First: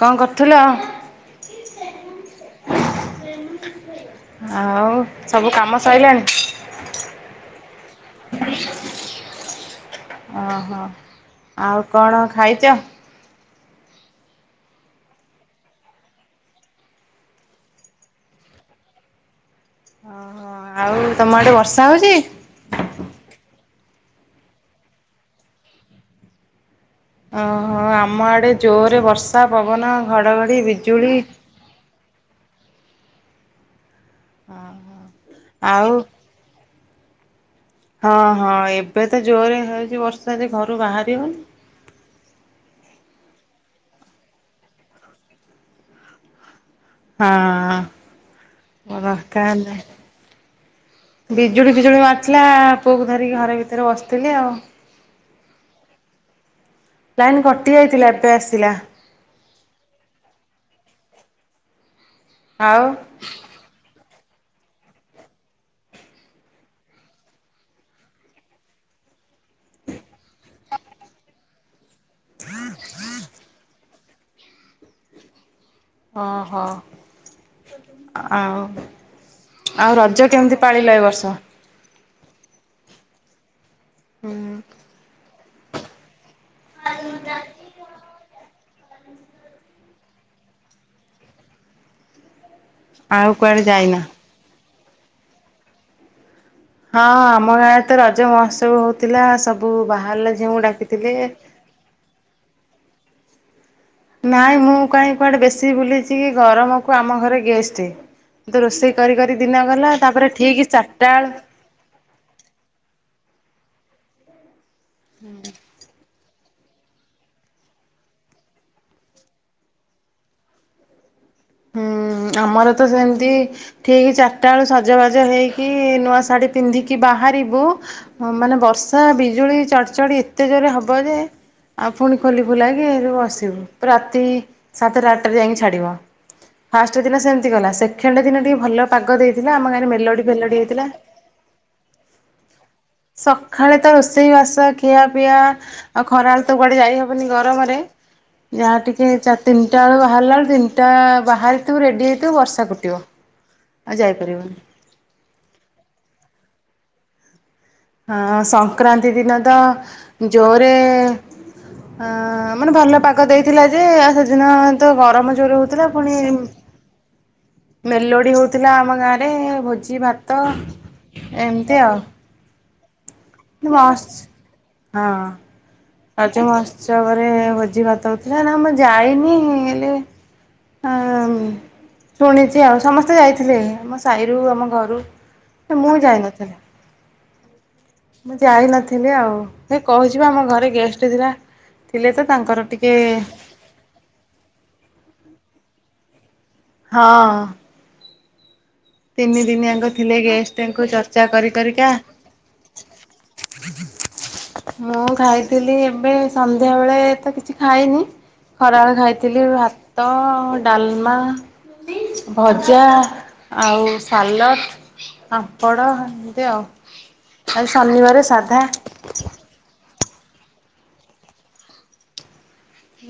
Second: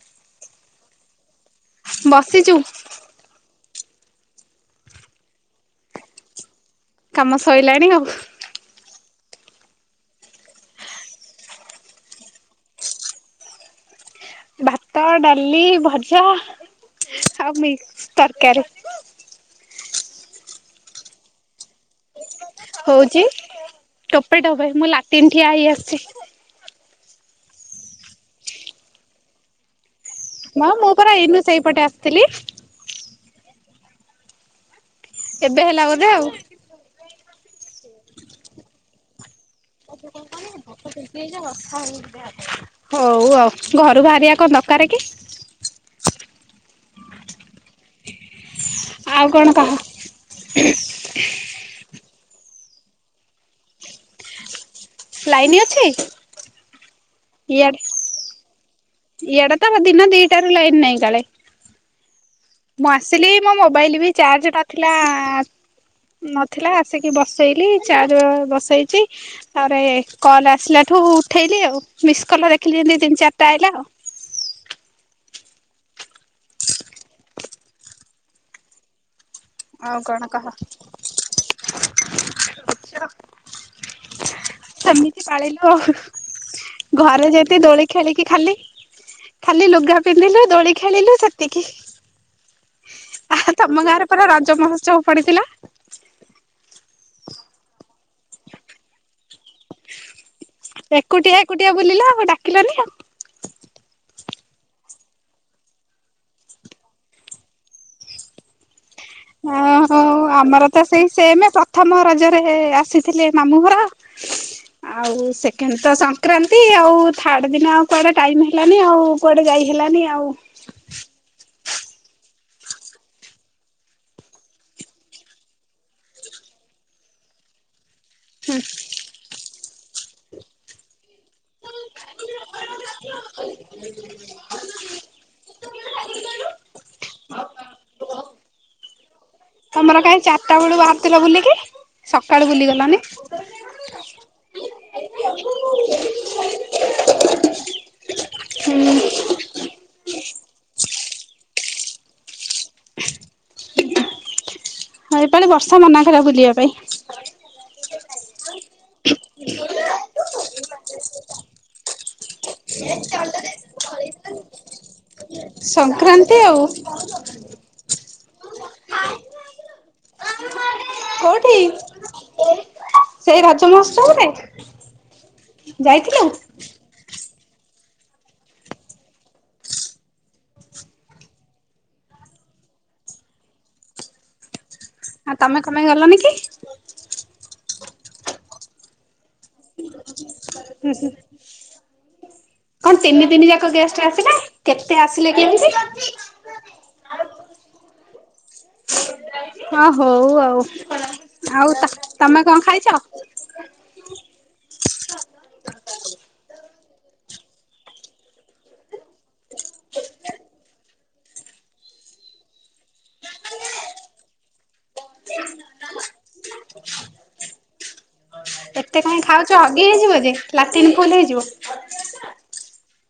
କଣ କରୁଥିଲ? ବସିଚୁ। ଆଉ ସବୁ କାମ ସଇଲାଣି? କାମ ସୋଇଲାଣି ଆଉ ଓହୋ ଆଉ କଣ ଖାଇଛ? ଭାତ ଡାଲି ଭଜା ଆଉ ମିକ୍ସ ତରକାରୀ। ଓ ହ ଆଉ ତମ ଆଡେ ବର୍ଷା ହଉଛି? ହଉଛି ଟୋପେ ଟୋପେ ମୁଁ ଲାଟିନ ଠିଆ ହେଇ ଆସଛି। ଓହୋ ଆମ ଆଡେ ଜୋରରେ ବର୍ଷା ପବନ ଘଡ଼ଘଡ଼ି ମା ମୁଁ ବିଜୁଳି ପରା ଏଇନୁ ସେଇପଟେ ଆସିଥିଲି। ହଁ ହଁ। ଏବେ ହେଲା ବୋଧେ ଆଉ ହଁ ହଁ ଏବେ ତ ଜୋରରେ ହେଉଛି ତ କ ବର୍ଷା ଯେ ଘରୁ କତେ ବାହାରି ଦ ହଉନି। ଯ [inaudible] ହଉ ଆଉ ଘରୁ ବାହାରିବା କଣ ଦରକାର କି? ହଁ। ହଁ ଆଉ କଣ କହ ଦର ବିିଜଳି ବିିଜୁଳି ମା। ପୁଅକୁ ଧରିକି ଘରେ ଭିତରେ ବସିଥିଲି ଆଉ। ଲାଇନ ଅଛି? ଲାଇନ କଟି ଯାଇଥିଲା ଏବେ ଆସିଲା। ଇଆଡ଼େ ଇଆଡେ ତ ଦିନ ଦିଟାରୁ ଲାଇନ ନାଇଁ କାଳେ। ଆଉ ମୁଁ ଆସିଲି ମୋ ମୋବାଇଲ ବି ଚାର୍ଜ ନଥିଲା ନଥିଲା ଆସିକି ବସେଇଲି ଚାଜ ବସେଇଚି ତାରେ କଲ ଆସିଲା ଠୁ ଉଠେଇଲି ଆଉ ମିସ୍ କଲ ଦେଖିଲି ଯେମିତି ତିନି ଚାରିଟା ଆଇଲା ଆଉ। [inaudible] ହଁ ହୋ ଆଉ ଆଉ କଣ ରଜ କହ କେମିତି ପାଳିଲ ଏ ବର୍ଷ? ହୁଁ ସେମିତି ପାଳିଲୁ ଆଉ। ଘରେ ଯେତି ଦୋଳି ଖେଳିକି ଖାଲି ଖାଲି ଲୁଗା ପିନ୍ଧିଲୁ ଦୋଳି ଖେଳିଲୁ ସେତିକି। ଆଉ କୁଆଡେ ଯାଇନା। ରଜମହସ୍ୱାବ ପଡିଥିଲା। ହଁ ଆମ ଗାଁରେ ତ ରଜ ମହୋତ୍ସବ ହଉଥିଲା ସବୁ ବାହାରିଲେ ଏକୁଟିଆ ଏକୁଟିଆ ବୁଲିଲ ଆଉ ଡାକିଲନି ଆଉ। ନାଇଁ ମୁଁ କାହିଁ କୁଆଡେ ବେଶୀ ଭୁଲିଛି କି ଗରମକୁ ଆମ ଘରେ ଗେଷ୍ଟ କିନ୍ତୁ ରୋଷେଇ କରି କରି ଦିନ ଓ ଗଲା ହୋ ତାପରେ ଠିକ ଆମର ତ ସେଇ ଚାରିଟା ବେଳ ସେମ ପ୍ରଥମ ରଜରେ ଆସି ଥିଲେ ମାମୁଁ ଘର ଆଉ ସେକେଣ୍ଡ ତ ସଂକ୍ରାନ୍ତି ଆଉ ଥାର୍ଡ ଦିନ ଆଉ କୁଆଡେ ଟାଇମ ହେଲାନି ଆଉ କୁଆଡେ ଯାଇ ହେଲାନି ଆଉ। ହୁଁ। ଆମର ତ ସେମିତି ଠିକ ଚାରିଟା ବେଲୁ ସଜବାଜ ହେଇକି ନୂଆ ଶାଢୀ ପିନ୍ଧିକି ବା ବାହାରିବୁ ହୁଁ ମାନେ ବର୍ଷା ବିଜୁଳି ଚଡ଼ ଚଡି ଏତେ ଜୋରେ ହବ ଯେ ଆଉ ପୁଣି ଖୋଲି ଖୋଲାଇକି ଏ ବସିବୁ ରାତି ସାତଟା ଆଠଟାରେ ଯାଇକି ଛାଡ଼ିବ। ଫାଷ୍ଟ ଦିନ ସେମିତି ଗଲା ସେକେଣ୍ଡ ଦିନ ଟିକେ ଭଲ ପାଗ ଦେଇ ଥିଲା ଆମ ଗାଁରେ ତମର କାହିଁ ମେଲୋଡି ଚାରିଟା ଫେଲୋଡି ବେଳୁ ହେଇଥିଲା ବାହାରିଥିଲ ବୁଲିକି ସକାଳୁ ବୁଲି ଗଲନି । ସଖାଳେ ତ ରୋଷେଇବାସ ଖିଆ ପିଆ ଆଉ ଖରାଳେ ତ କୁଆଡେ ଯାଇ ହବନି ଗରମରେ । ଯାହା ହୁଁ ଟିକେ ଚା ତିନିଟା ବେଳ ବାହାରିଲା ବେଳେ ତିନିଟା ବାହାରିଥିବୁ ରେଡି ହେଇଥିବୁ ବର୍ଷା । ହଁ ଏଇପାଲି ବର୍ଷା ମନା କଲା ବୁଲିବା ପାଇଁ । ହଁ ସଂକ୍ରାନ୍ତି ଦିନ ତ ଜୋରେ ଅ ମାନେ ଭଲ ପାଗ ଦେଇଥିଲା ଯେ ଆଉ ସେଦିନ ତ ଗରମ ଜୋର ହଉଥିଲା ପୁଣି ସଂକ୍ରାନ୍ତି ଆଉ । ମେଲୋଡ଼ି ହେଉଥିଲା ଆମ ଗାଁରେ ଭୋଜି ଭାତ । କଉଠି? ମାସ ହଁ ଯାଇଥିଲୁ ଆଜି ମୋହତ୍ସବ ରେ ଭୋଜି ଭାତ ହଉଥିଲା ନା ମୁଁ ଯାଇନି ହେଲେ ଆଁ ମ୍ ଶୁଣିଛି ଆଉ ସମସ୍ତେ ଯାଇଥିଲେ ଆମ ସାହିରୁ ଆମ ଘରୁ ଆଉ ତମେ କଣ ପାଇଁ ମୁଁ ଗଲନି କି ଯାଇନଥିଲି ମୁଁ ଯାଇନଥିଲି ଆଉ ହେ କହୁଛି ଆମ ଘରେ ହୁଁ ହୁଁ ଗେଷ୍ଟ ଥିଲା। ଥିଲେ ତ ତାଙ୍କର ଟିକେ କଣ ତିନି ଦିନି ଯାକ ଗେଷ୍ଟ ଆସିଲେ କେତେ ଆସିଲେ କି ଏମିତି? ହଁ । ତିନି ହଁ ଦିନିଆଙ୍କ ଥିଲେ ହଉ ଆଉ ଗେଷ୍ଟଙ୍କୁ ଚର୍ଚ୍ଚା କରି ଆଉ କରିିକା ତମେ କଣ ଖାଇଛ ମୁଁ ଖାଇଥିଲି ଏବେ ସନ୍ଧ୍ୟାବେଳେ ଳେ ତ କିଛି ଖାଇନି ଖରାବେଳ ଖାଇଥିଲି ଭାତ, ଡାଲମା, ଭଜା ଆଉ ସାଲଟ୍, ପାମ୍ପଡ଼ ଏମିତି ଆଉ ଆଜି ଶନିବାରେ ସା ଏତେ କାହିଁ ଖାଉଛ ହଗି ହେଇଯିବ ଯେ ଲାଟିନ ଫୁଲ ହେଇଯିବ।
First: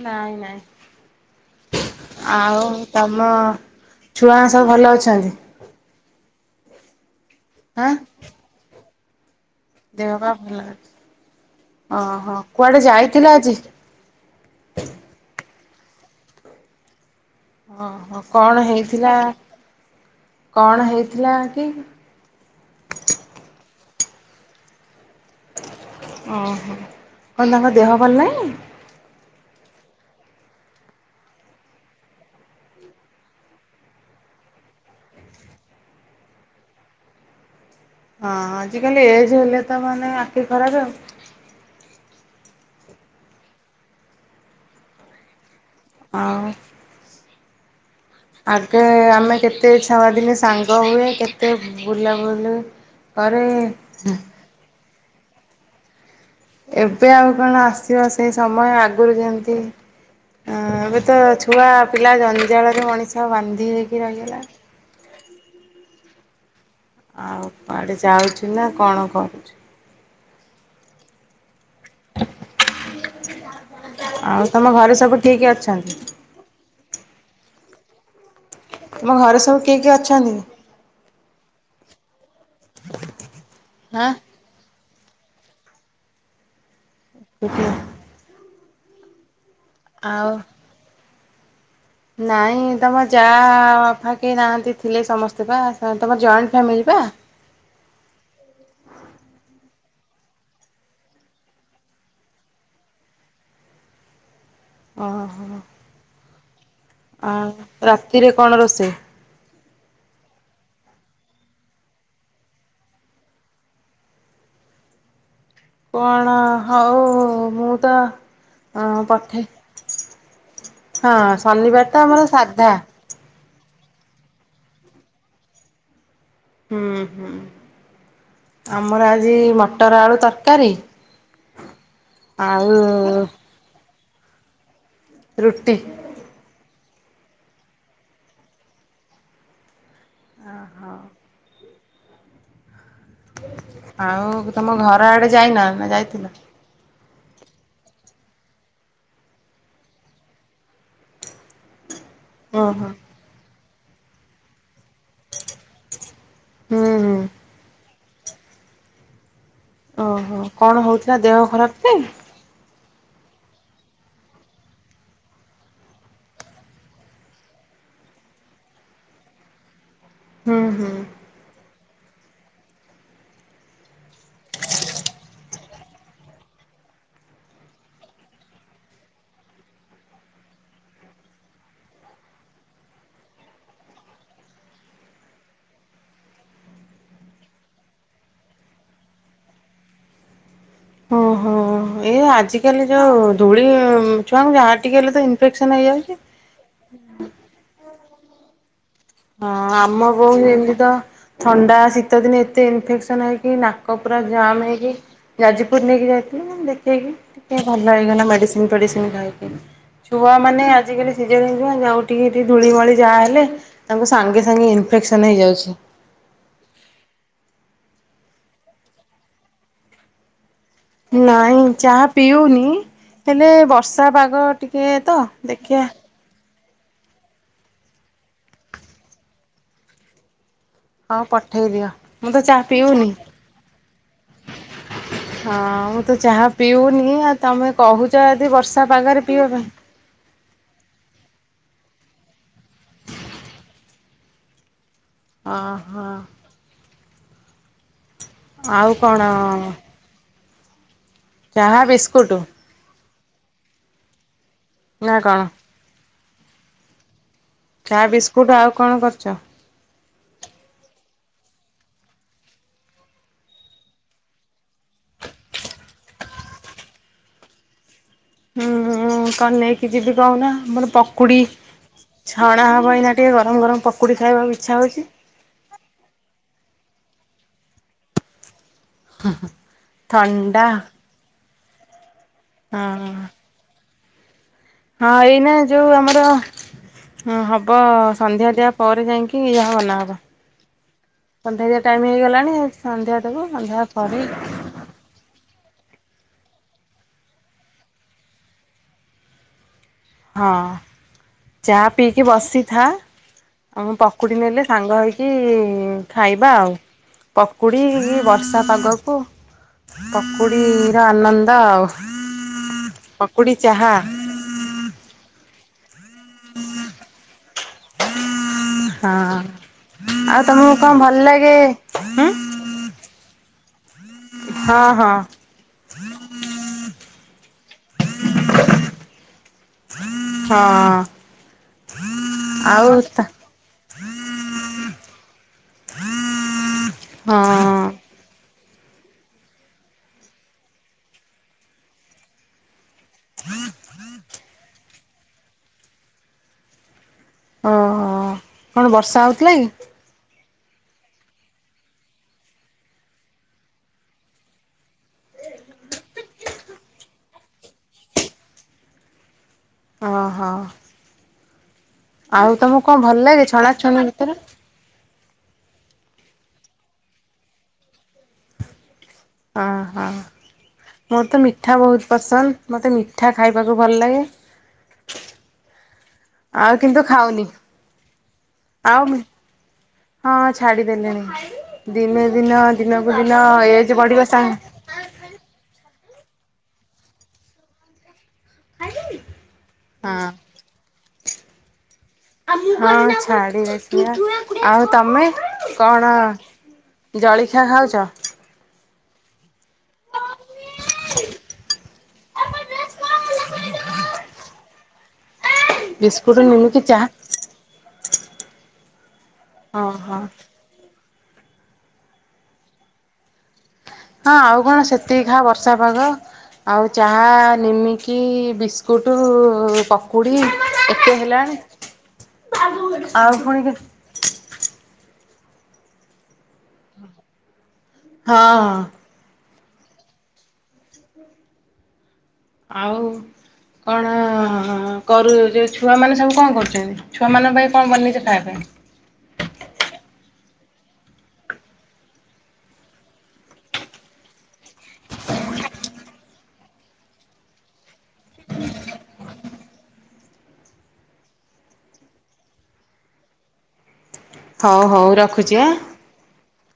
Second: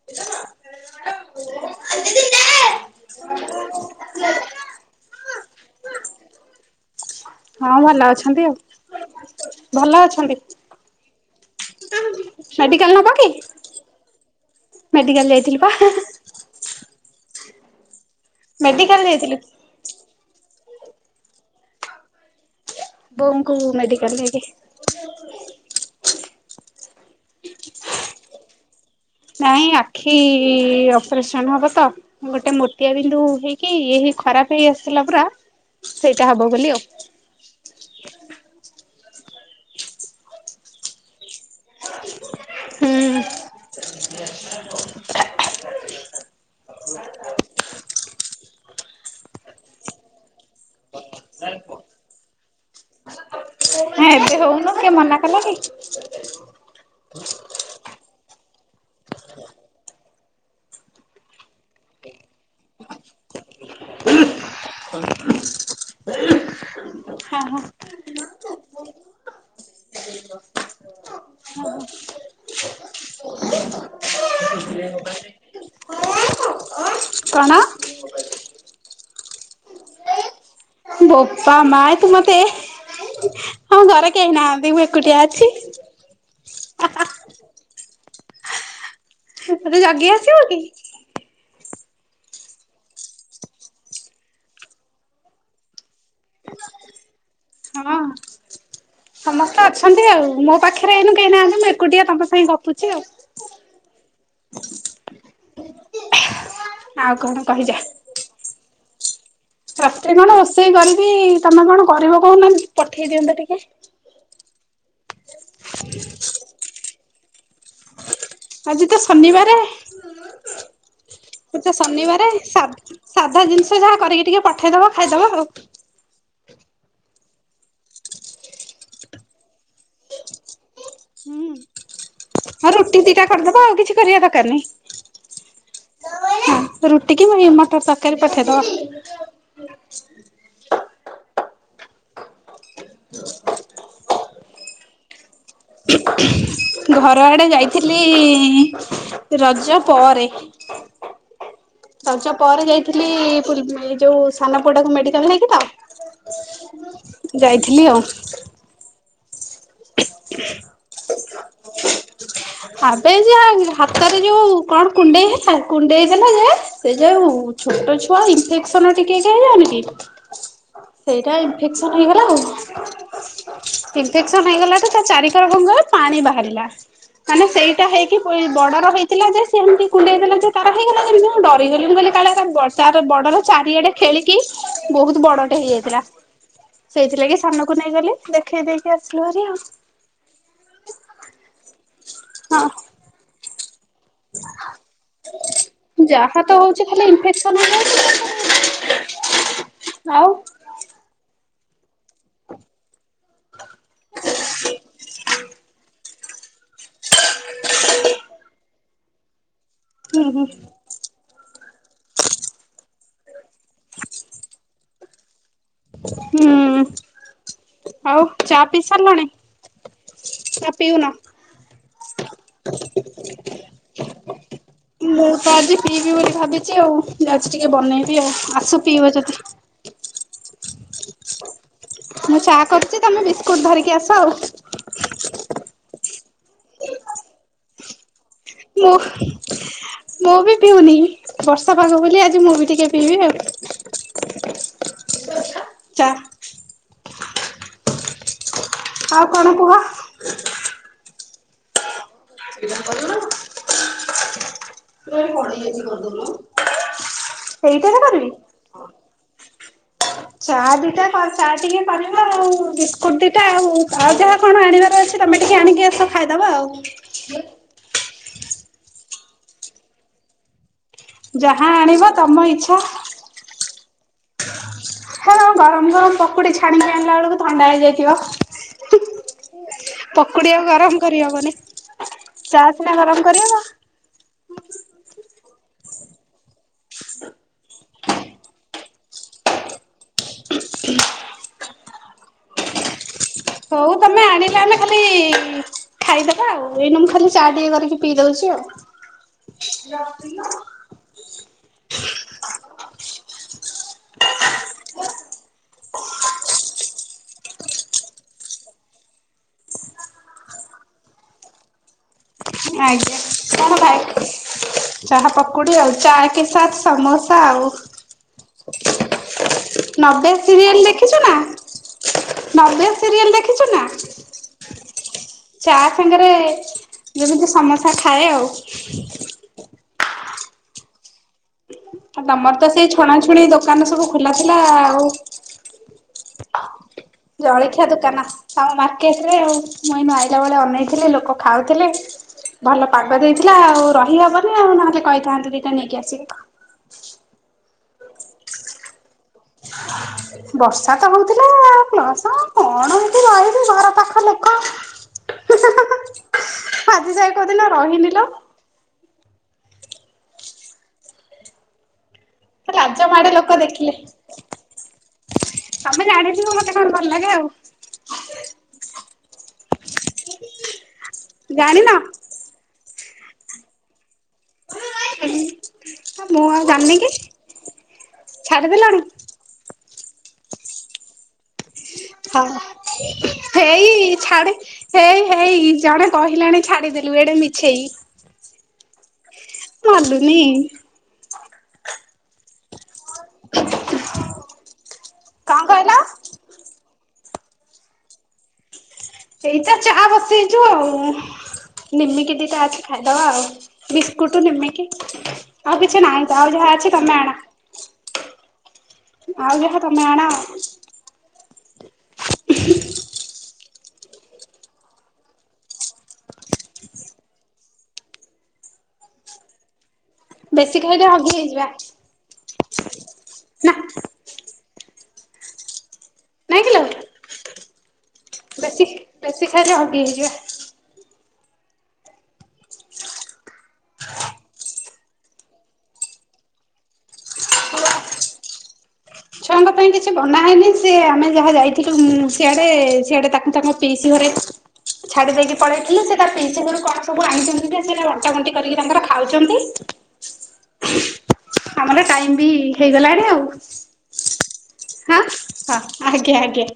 ନାଇଁ ନାଇଁ ଆଉ ତମ ଛୁଆ ସବୁ ଭଲ ଅଛନ୍ତି? ହଁ ଆଁ ଭଲ ଅଛନ୍ତି ଆଉ । ଦେହ ପା ଭଲ ଅଛି ଓହୋ କୁଆଡେ ମେଡିକାଲ୍ ନବ ଯାଇଥିଲ କି ଆଜି? ମେଡିକାଲ୍ ଯାଇଥିଲି ପା। ଓ ହୋ କଣ ମେଡିକାଲ ହେଇଥିଲା? ଯାଇଥିଲି। କଣ ହେଇଥିଲା କି? ବଉଙ୍କୁ ମେଡିକାଲ୍ ନେଇକି ଓହୋ କଣ ତାଙ୍କ ଦେହ ଭଲ ନାହିଁ? ନାଇଁ ଆଖି ଅପରେସନ ହବ ତ ଗୋଟେ ମୋତିଆ ବିନ୍ଦୁ ହେଇକି ଇଏ ଖରାପ ହେଇ ଆସିଥିଲା ପୁରା ସେଇଟା ହବ ବୋଲି ଆଉ। ହଁ ଆଜିକାଲି ଏଜ୍ ହେଲେ ତ ମାନେ ଆଖି ଖରାପ୍ ଆଉ । ହୁଁ। ଆଉ। ଆଗେ ଆମେ କେତେ ଛଆଦିନେ ସାଙ୍ଗ ହୁଏ କେତେ ବୁଲାବୁଲି ଘରେ ଏବେ ହଉନୁ କିଏ ମନା କଲା କି? ଏବେ ଆଉ କଣ ଆସିବ ସେଇ ସମୟ ଆଗରୁ ଯେମତି ହ ଏବେ ତ ଛୁଆ ପିଲା ଜଞ୍ଜାଳରେ ମଣିଷ ବାନ୍ଧି ହେଇକି ରହିଗଲା। [inaudible] ହଁ ଆଉ ହଁ କୁଆଡେ ଯାଉଚୁ ନା କଣ କରୁଚୁ। [inaudible] [inaudible] ଆଉ ତମ ଘରେ ସବୁ କିଏ କିଏ ଅଛନ୍ତି? କଣ? ତମ ଘରେ ସବୁ କିଏ କିଏ ଅଛନ୍ତି? ବୋପା ମା ତୁ ମୋତେ ଆମ ହାଁ ଘରେ କେହି ନାହାନ୍ତି ମୁଁ ଏ କୁଟିଆ ଅଛି । ରା ମତେ ଜଗି ଆସିବୁ କି? ନାଇଁ ତମ ଯା ଫା କେହି ନାହାନ୍ତି ଥିଲେ ସମସ୍ତେ ବା ତ ତମ ଜଏଣ୍ଟ ଫ୍ୟାମିଲି ପା? ହଁ ବା ସମସ୍ତେ ଅଛନ୍ତି ଆଉ ମୋ ପାଖରେ ଏଇନୁ କେହି ନାହାନ୍ତି ମୁଁ ଏକୁଟିଆ ତମ ସାଙ୍ଗେ ଗପୁଚି ଆଉ। ଓ ହୋ। କଣ ଆଉ, କହିଯା। ରାତିରେ କଣ ରୋଷେଇ? ରାତିରେ କଣ ରୋଷେଇ କରିବି, ତମେ କଣ କରିବ କହୁନ ପଠେଇ ଦିଅନ୍ତ ଟିକେ। କଣ ହଉ ମୁଁ ତ ଆଜି ତ ହଁ ପଠେଇ ଶନିବାରେ ହଁ ଆଜି ତ ଶନିବାର ଆମର ଶନିବାରେ ସାଧା। ସାଧ ସାଧା ଜିନିଷ ଯାହା କରିକି ଟିକେ ପଠେଇଦବ ଖାଇଦବା ଆଉ। ହୁଁ ହୁଁ। ଆମର ଆଜି ମଟର ଆଳୁ ତରକାରୀ ହୁଁ। ଆଉ ହଁ ରୁଟି ଦିଟା କରିଦବ ଆଉ କିଛି କରିଆ ଦରକାର ନାହିଁ। ରୁଟି। ରୁଟି କି ଏହି ମଟର ତରକାରୀ ପଠେଇ ଦବ। ଓହୋ। ଆଉ ତମ ଘର ଆଡେ ଯାଇନ ନା ଯାଇଥିଲ? ଘର ଆଡେ ଯାଇଥିଲି, ରଜ ପରେ। ରଜ ପରେ ଓହୋ ଯାଇଥିଲି ପୁରୀ ବୁଲି ଏ ଯୋଉ ସାନ ପୁଅଟାକୁ ମେଡିକାଲ ନେଇକି ତ ହୁଁ ହୁଁ ଯାଇଥିଲି ଆଉ। ଓହୋ କଣ ହଉଥିଲା ଦେହ ଖରାପ ପାଇଁ? ଆବେ ଯା ହାତରେ ଯୋଉ କଣ କୁଣ୍ଡେଇ ହେଲା କୁଣ୍ଡେଇଦେଲା ଯେ ସେ ଯୋଉ ଛୋଟ ଛୁଆ ଇନଫେକ୍ସନ ଟିକେ ହେଇଯାଏନି କି ହୁଁ ହୁଁ। ସେଇଟା ଇନଫେକ୍ସ୍ ହେଇଗଲା ଆଉ। ଇନଫେକ୍ସନ ହେଇଗଲା ତ ତା ଚାରିିକର କଣ କହ ପାଣି ବାହାରିଲା। ମାନେ ସେଇଟା ହେଇକି ପୁଣି ବଡର ହେଇଥିଲା ଯେ ସେ ଏମତି କୁଣ୍ଡେଇ ଦେଲା ଯେ ତାର ହେଇଗଲା ଯେମିତି ମୁଁ ଡରିଗଲି ମୁଁ କହିଲି କା ହେଲା ତାର ବର୍ଷ ତାର ବଡର ଚାରିଆଡେ ଖେଳିକି ବହୁତ ବଡଟେ ହେଇଯାଇଥିଲା। ସେଇଥିଲାଗି ସାନକୁ ନେଇଗଲି ଦେଖେଇ ଦେଇକି ଆସିଲୁ ଭାରି ଆଉ। ଓହୋ। ଏଇ ଆଜିକାଲି ହଁ। ଯୋଉ ଧୂଳି ଛୁଆଙ୍କୁ ଯାହା ଟିକେ ହେଲେ ତ ଇନଫେକ୍ସନ ହେଇଯାଉଛି। ଯାହା ତ ହଉଛି ଖାଲି ଇନଫେକ୍ସନ ହେଇଯାଉଛି। ହଁ ଆମ ଆଉ ବୋଉ ଏମତି ତ ଥଣ୍ଡା ଶୀତ ଦିନେ ଏତେ ଇନଫେକ୍ସନ ହେଇକି ନା କ ପୁରା ଜାମ୍ ହେଇକି ଯାଜପୁର ନେଇକି ଯାଇଥିଲୁ, ଦେଖେଇକି ଟିକେ ଭଲ ହେଇଗଲା ମେଡ଼ିସିନ ମେଡ଼ିସିନ୍ ଖାଇକି। ହୁଁ ହୁଁ। ଛୁଆମାନେ ଆଜିକାଲି ସିଜିନ ହେଇଚି ଯେଉଁଠିକି ଠି ଧୂଳି ମଳି ଯାହା ହେଲେ ତାଙ୍କୁ ସାଙ୍ଗେ ସାଙ୍ଗେ ଇନଫେକ୍ସନ ହେଇଯାଉଛି। ହୁଁ। ଆଉ ଚା ପିଇ ସାରିଲଣି? ପିଉନ? ନାଇଁ ଚାହା ପିଉନି ହେଲେ ବର୍ଷା ପାଗ ଟିକେ ତ ଦେଖିଆ। ଚି ଆଉ ଯାଉଚି ଟିକେ ବନେଇବି ଆଉ ଆସ ପିଇବ ଯଦି। ହଁ ପଠେଇ ଦିଅ ମୁଁ ତ ଚା କରୁଛି ପିଉନି। ତମେ ବିସ୍କୁଟ ଧରିକି ଆସ ଆଉ ହଁ ମୁଁ ତ ଚାହା ପିଉନି ଆଉ ତମେ କହୁ ଚ ଯଦି ବର୍ଷା ମୁଁ ପାଗରେ ପିଇବା ପାଇଁ ମୁଁ ବି ପିଉନି, ବର୍ଷା ପାଗ ବୋଲି ଆଜି ମୁଁ ବି ଟିକେ ପିଇବି ଆଉ। ଅଁ ହଁ। ଚା ଆଉ କଣ କୁହ? ଚାହା ବିସ୍କ [unintelligible] [inaudible] ନା କଣ? ସେଇଟାରେ ଚା କରିବି? ବିସ୍କୁଟ ଆଉ ହଁ। କଣ କରୁଛ? ଚା ଦିଟା କର୍ ଚା ଟିକେ କରିବା ଆଉ। ବିସ୍କୁଟ ଦିଟା ଆଉ ଆଉ ଯାହା କଣ ଆଣିବାର ଅଛି ତମେ ଟିକେ ଆଣିକି ଆସ ଖାଇଦବା ଆଉ। ହୁଁ ହୁଁ କଣ ନେଇକି ଯିବି କହୁନ? ଆମର ପକୁଡ଼ି ଯାହା ଆଣିବ ତମ ଛଣା ଇଚ୍ଛା। ହେବ ଏଇନା ଟିକେ ଗରମ ଗରମ ପକୁଡ଼ି ଖାଇବାକୁ ଇଚ୍ଛା ହଉଛି। ତମ ଗରମ ଗରମ ପକୁଡି ଛାଣିକି ଆଣିଲା ବେଳକୁ ଥଣ୍ଡା ହେଇଯାଇଥିବ। ପକୁଡି ଆଉ ଥଣ୍ଡା ଗରମ କରିହବନେଇ। ଚା ସିନା ହଁ ଗରମ କରିହବ ହଁ ଏଇନା ଯୋଉ ଆମର ହଁ ହବ ସନ୍ଧ୍ୟା ଦିଆ ପରେ ଯାଇଁକି ଯା ବନା ହବ। ଅନ୍ଧାରିଆ ଟାଇମ ହେଇଗଲାଣି ସନ୍ଧ୍ୟା ଦେବୁ ସନ୍ଧ୍ୟା ହଉ ପରେ ତମେ ଆଣିଲେ ଆମେଖାଲି ଖାଇଦବା ଆଉ ଏଇନା ମୁ ଖାଲି ଚା ଟିକେ କରିକି ପିଇ ଦଉଛି ଆଉ। ହଁ। ଚା ପିଇକି ବସିଥା। ଆଉ ମୁଁ ପକୁଡି ନେଲେ ସାଙ୍ଗ ହେଇକି ଖାଇବା ଆଉ ପକୁଡ଼ି ବର୍ଷା ପାଗକୁ ପକୁଡିର ଆନନ୍ଦ ଆଉ। ଆଜ୍ଞା। ପକୁଡ଼ି କଣ ଚାହା ଭାଇ? ଚାହା ପକୁଡ଼ି ଆଉ। ଚା କେ ସାଥ ସମୋସା ଆଉ। ହଁ ନବେ ଆଉ ତମକୁ ସିରିଏଲ କଣ ଭଲ ଦେଖିଛୁ ନା? ଲାଗେ? ହୁଁ ନବେ ସିରିଏଲ ଦେ ଦେଖିଛୁ ନା? ହଁ ହଁ। ଚା ସାଙ୍ଗରେ ଯେମିତି ସମସା ଖାଏ ଆଉ। ହଁ। ଆଉ ତମର ତ ଆଉ ସେଇ ଛଣାଛୁଣି ଦୋକାନ ସବୁ ଖୋଲା ଥିଲା ଆଉ ହଁ ଜଳଖିଆ ଦୁକାନ ଆଉ ମାର୍କେଟରେ ଆଉ। ମୁଁ ଏଇନା ଆଇଲା ବେଳେ ଅନେଇଥିଲି ଲୋକ ଖାଉଥିଲେ ଭଲ ପାଗ ଦେଇଥିଲା, ଆଉ ରହିହବନି ଆଉ ନହେଲେ କହିଥାନ୍ତୁ ଦିଟା ନେଇକି ଆସିବେ। ଓହୋ କଣ ବର୍ଷା ହଉଥିଲା କି? ବର୍ଷା ତ ହଉଥିଲା ପ୍ଲସ କଣ ଏଠି ରହିବି ଘର ପାଖ ଲୋକ ଆଜି ଯାଏ କଉଦିନ ରହିନି ଲୋ। ଓ ହୋ! ଆଉ ତମକୁ କଣ ଲାଜ ଭଲ ମାଡେ ଲାଗେ ଲୋକ ଦେଖିଲେ ଛଣାଛଣା ଭିତରେ? ତମେ ଜାଣିଥିବ ମତେ କଣ ଭଲ ଲାଗେ ଆଉ। ଅହ ମୋର ତ ମିଠା ଜାଣିନ ବହୁତ ପସନ୍ଦ। ମତେ ମି ଠା ଖାଇବାକୁ ଭଲ ଲାଗେ। [inaudible] ହ ମୁଁ ଆଉ ଜାଣିନି କିନ୍ତୁ କି? ଖାଉନି ଛାଡିଦେଲାଣି? ଆଉ ହଁ ଛାଡିଦେଲେଣି। ଦିନେ ହଁ ଦିନ ଦିନକୁ ଦିନ ଏଜ୍ ହେଇ ବଢିବ ସା ଛାଡେ ହେଇ ହେଇ ଜଣେ କହିଲାଣି ଛାଡିଦେଲୁ ଏଡେ ମିଛେଇ। ଖାଇଲୁଣି? ମଲୁନି। ହଁ ଛାଡିଦେଖିବା। ଆଉ ତମେ କଣ ଜଳିଖିଆ ଖାଉଛ? ଏଇତ ଚା ବସେଇଛୁ ଆଉ। ନିମିକି ଦିତା ଖାଇଦବା ଆଉ। ବିସ୍କୁଟ ନିମିକି ଆଉ କିଛି ନାହିଁ ତ, ବିସ୍କୁଟ ଆଉ ଯାହା ନିମିକି ଅଛି ଚାହା ତମେ ଆଣ ଆଉଯାହା ତମେ ଓହୋ ଆଣ। ହଁ। ଆଉ କଣ ସେତିକି ଖା ବର୍ଷା ପାଗ ଆଉ ଚାହା, ନିମିକି, ବିସ୍କୁଟ, ପ କୁଡି ବେଶୀ ଖାଇଲେ ଏତେ ହଗି ହେଲାଣି। ହେଇଯିବା ଆଉ ନା ପୁଣିକ। ନାଇଁ କିଲୋ ହଁ। ବେଶି ଖାଇଲେ ହଗି ହେଇଯିବି, ବା। ଆଉ। କଣ ଅ, ଅ, ଅ, ଅ, କରୁ ଯେ ଛୁଆମାନେ ସବୁ କଣ କରୁଚନ୍ତି ଛୁଆମାନଙ୍କ ପାଇଁ କଣ ବନେଇଚ ଖାଇବା ପାଇଁ। ଛୁଆଙ୍କ ତାଙ୍କ ପାଇଁ କିଛି ବନା ହେଇନି ସେ ଆମେ ଯାହା ଯାଇଥିଲୁ ଉ ସିଆଡେ ସିଆଡେ ତାଙ୍କୁ ତାଙ୍କ ପିସୀ ଘରେ ଛାଡ଼ି ଦେଇକି ପଳେଇଥିଲେ ସେ ତା ପିଉସୀ ଘରୁ କଣ ସବୁ ଆଣିଛନ୍ତି ଯେ ସେରା ବଣ୍ଟା ବଣ୍ଟି କରିକି ତାଙ୍କର ଖାଉଛନ୍ତି। [inaudible] ଆମର ଟାଇମି ବି ହେଇଗଲାଣି ଆଉ। ହଉ ହଉ ହା ରଖୁଛି ଆଁ। ହଁ ଆଜ୍ଞା ଆଜ୍ଞା।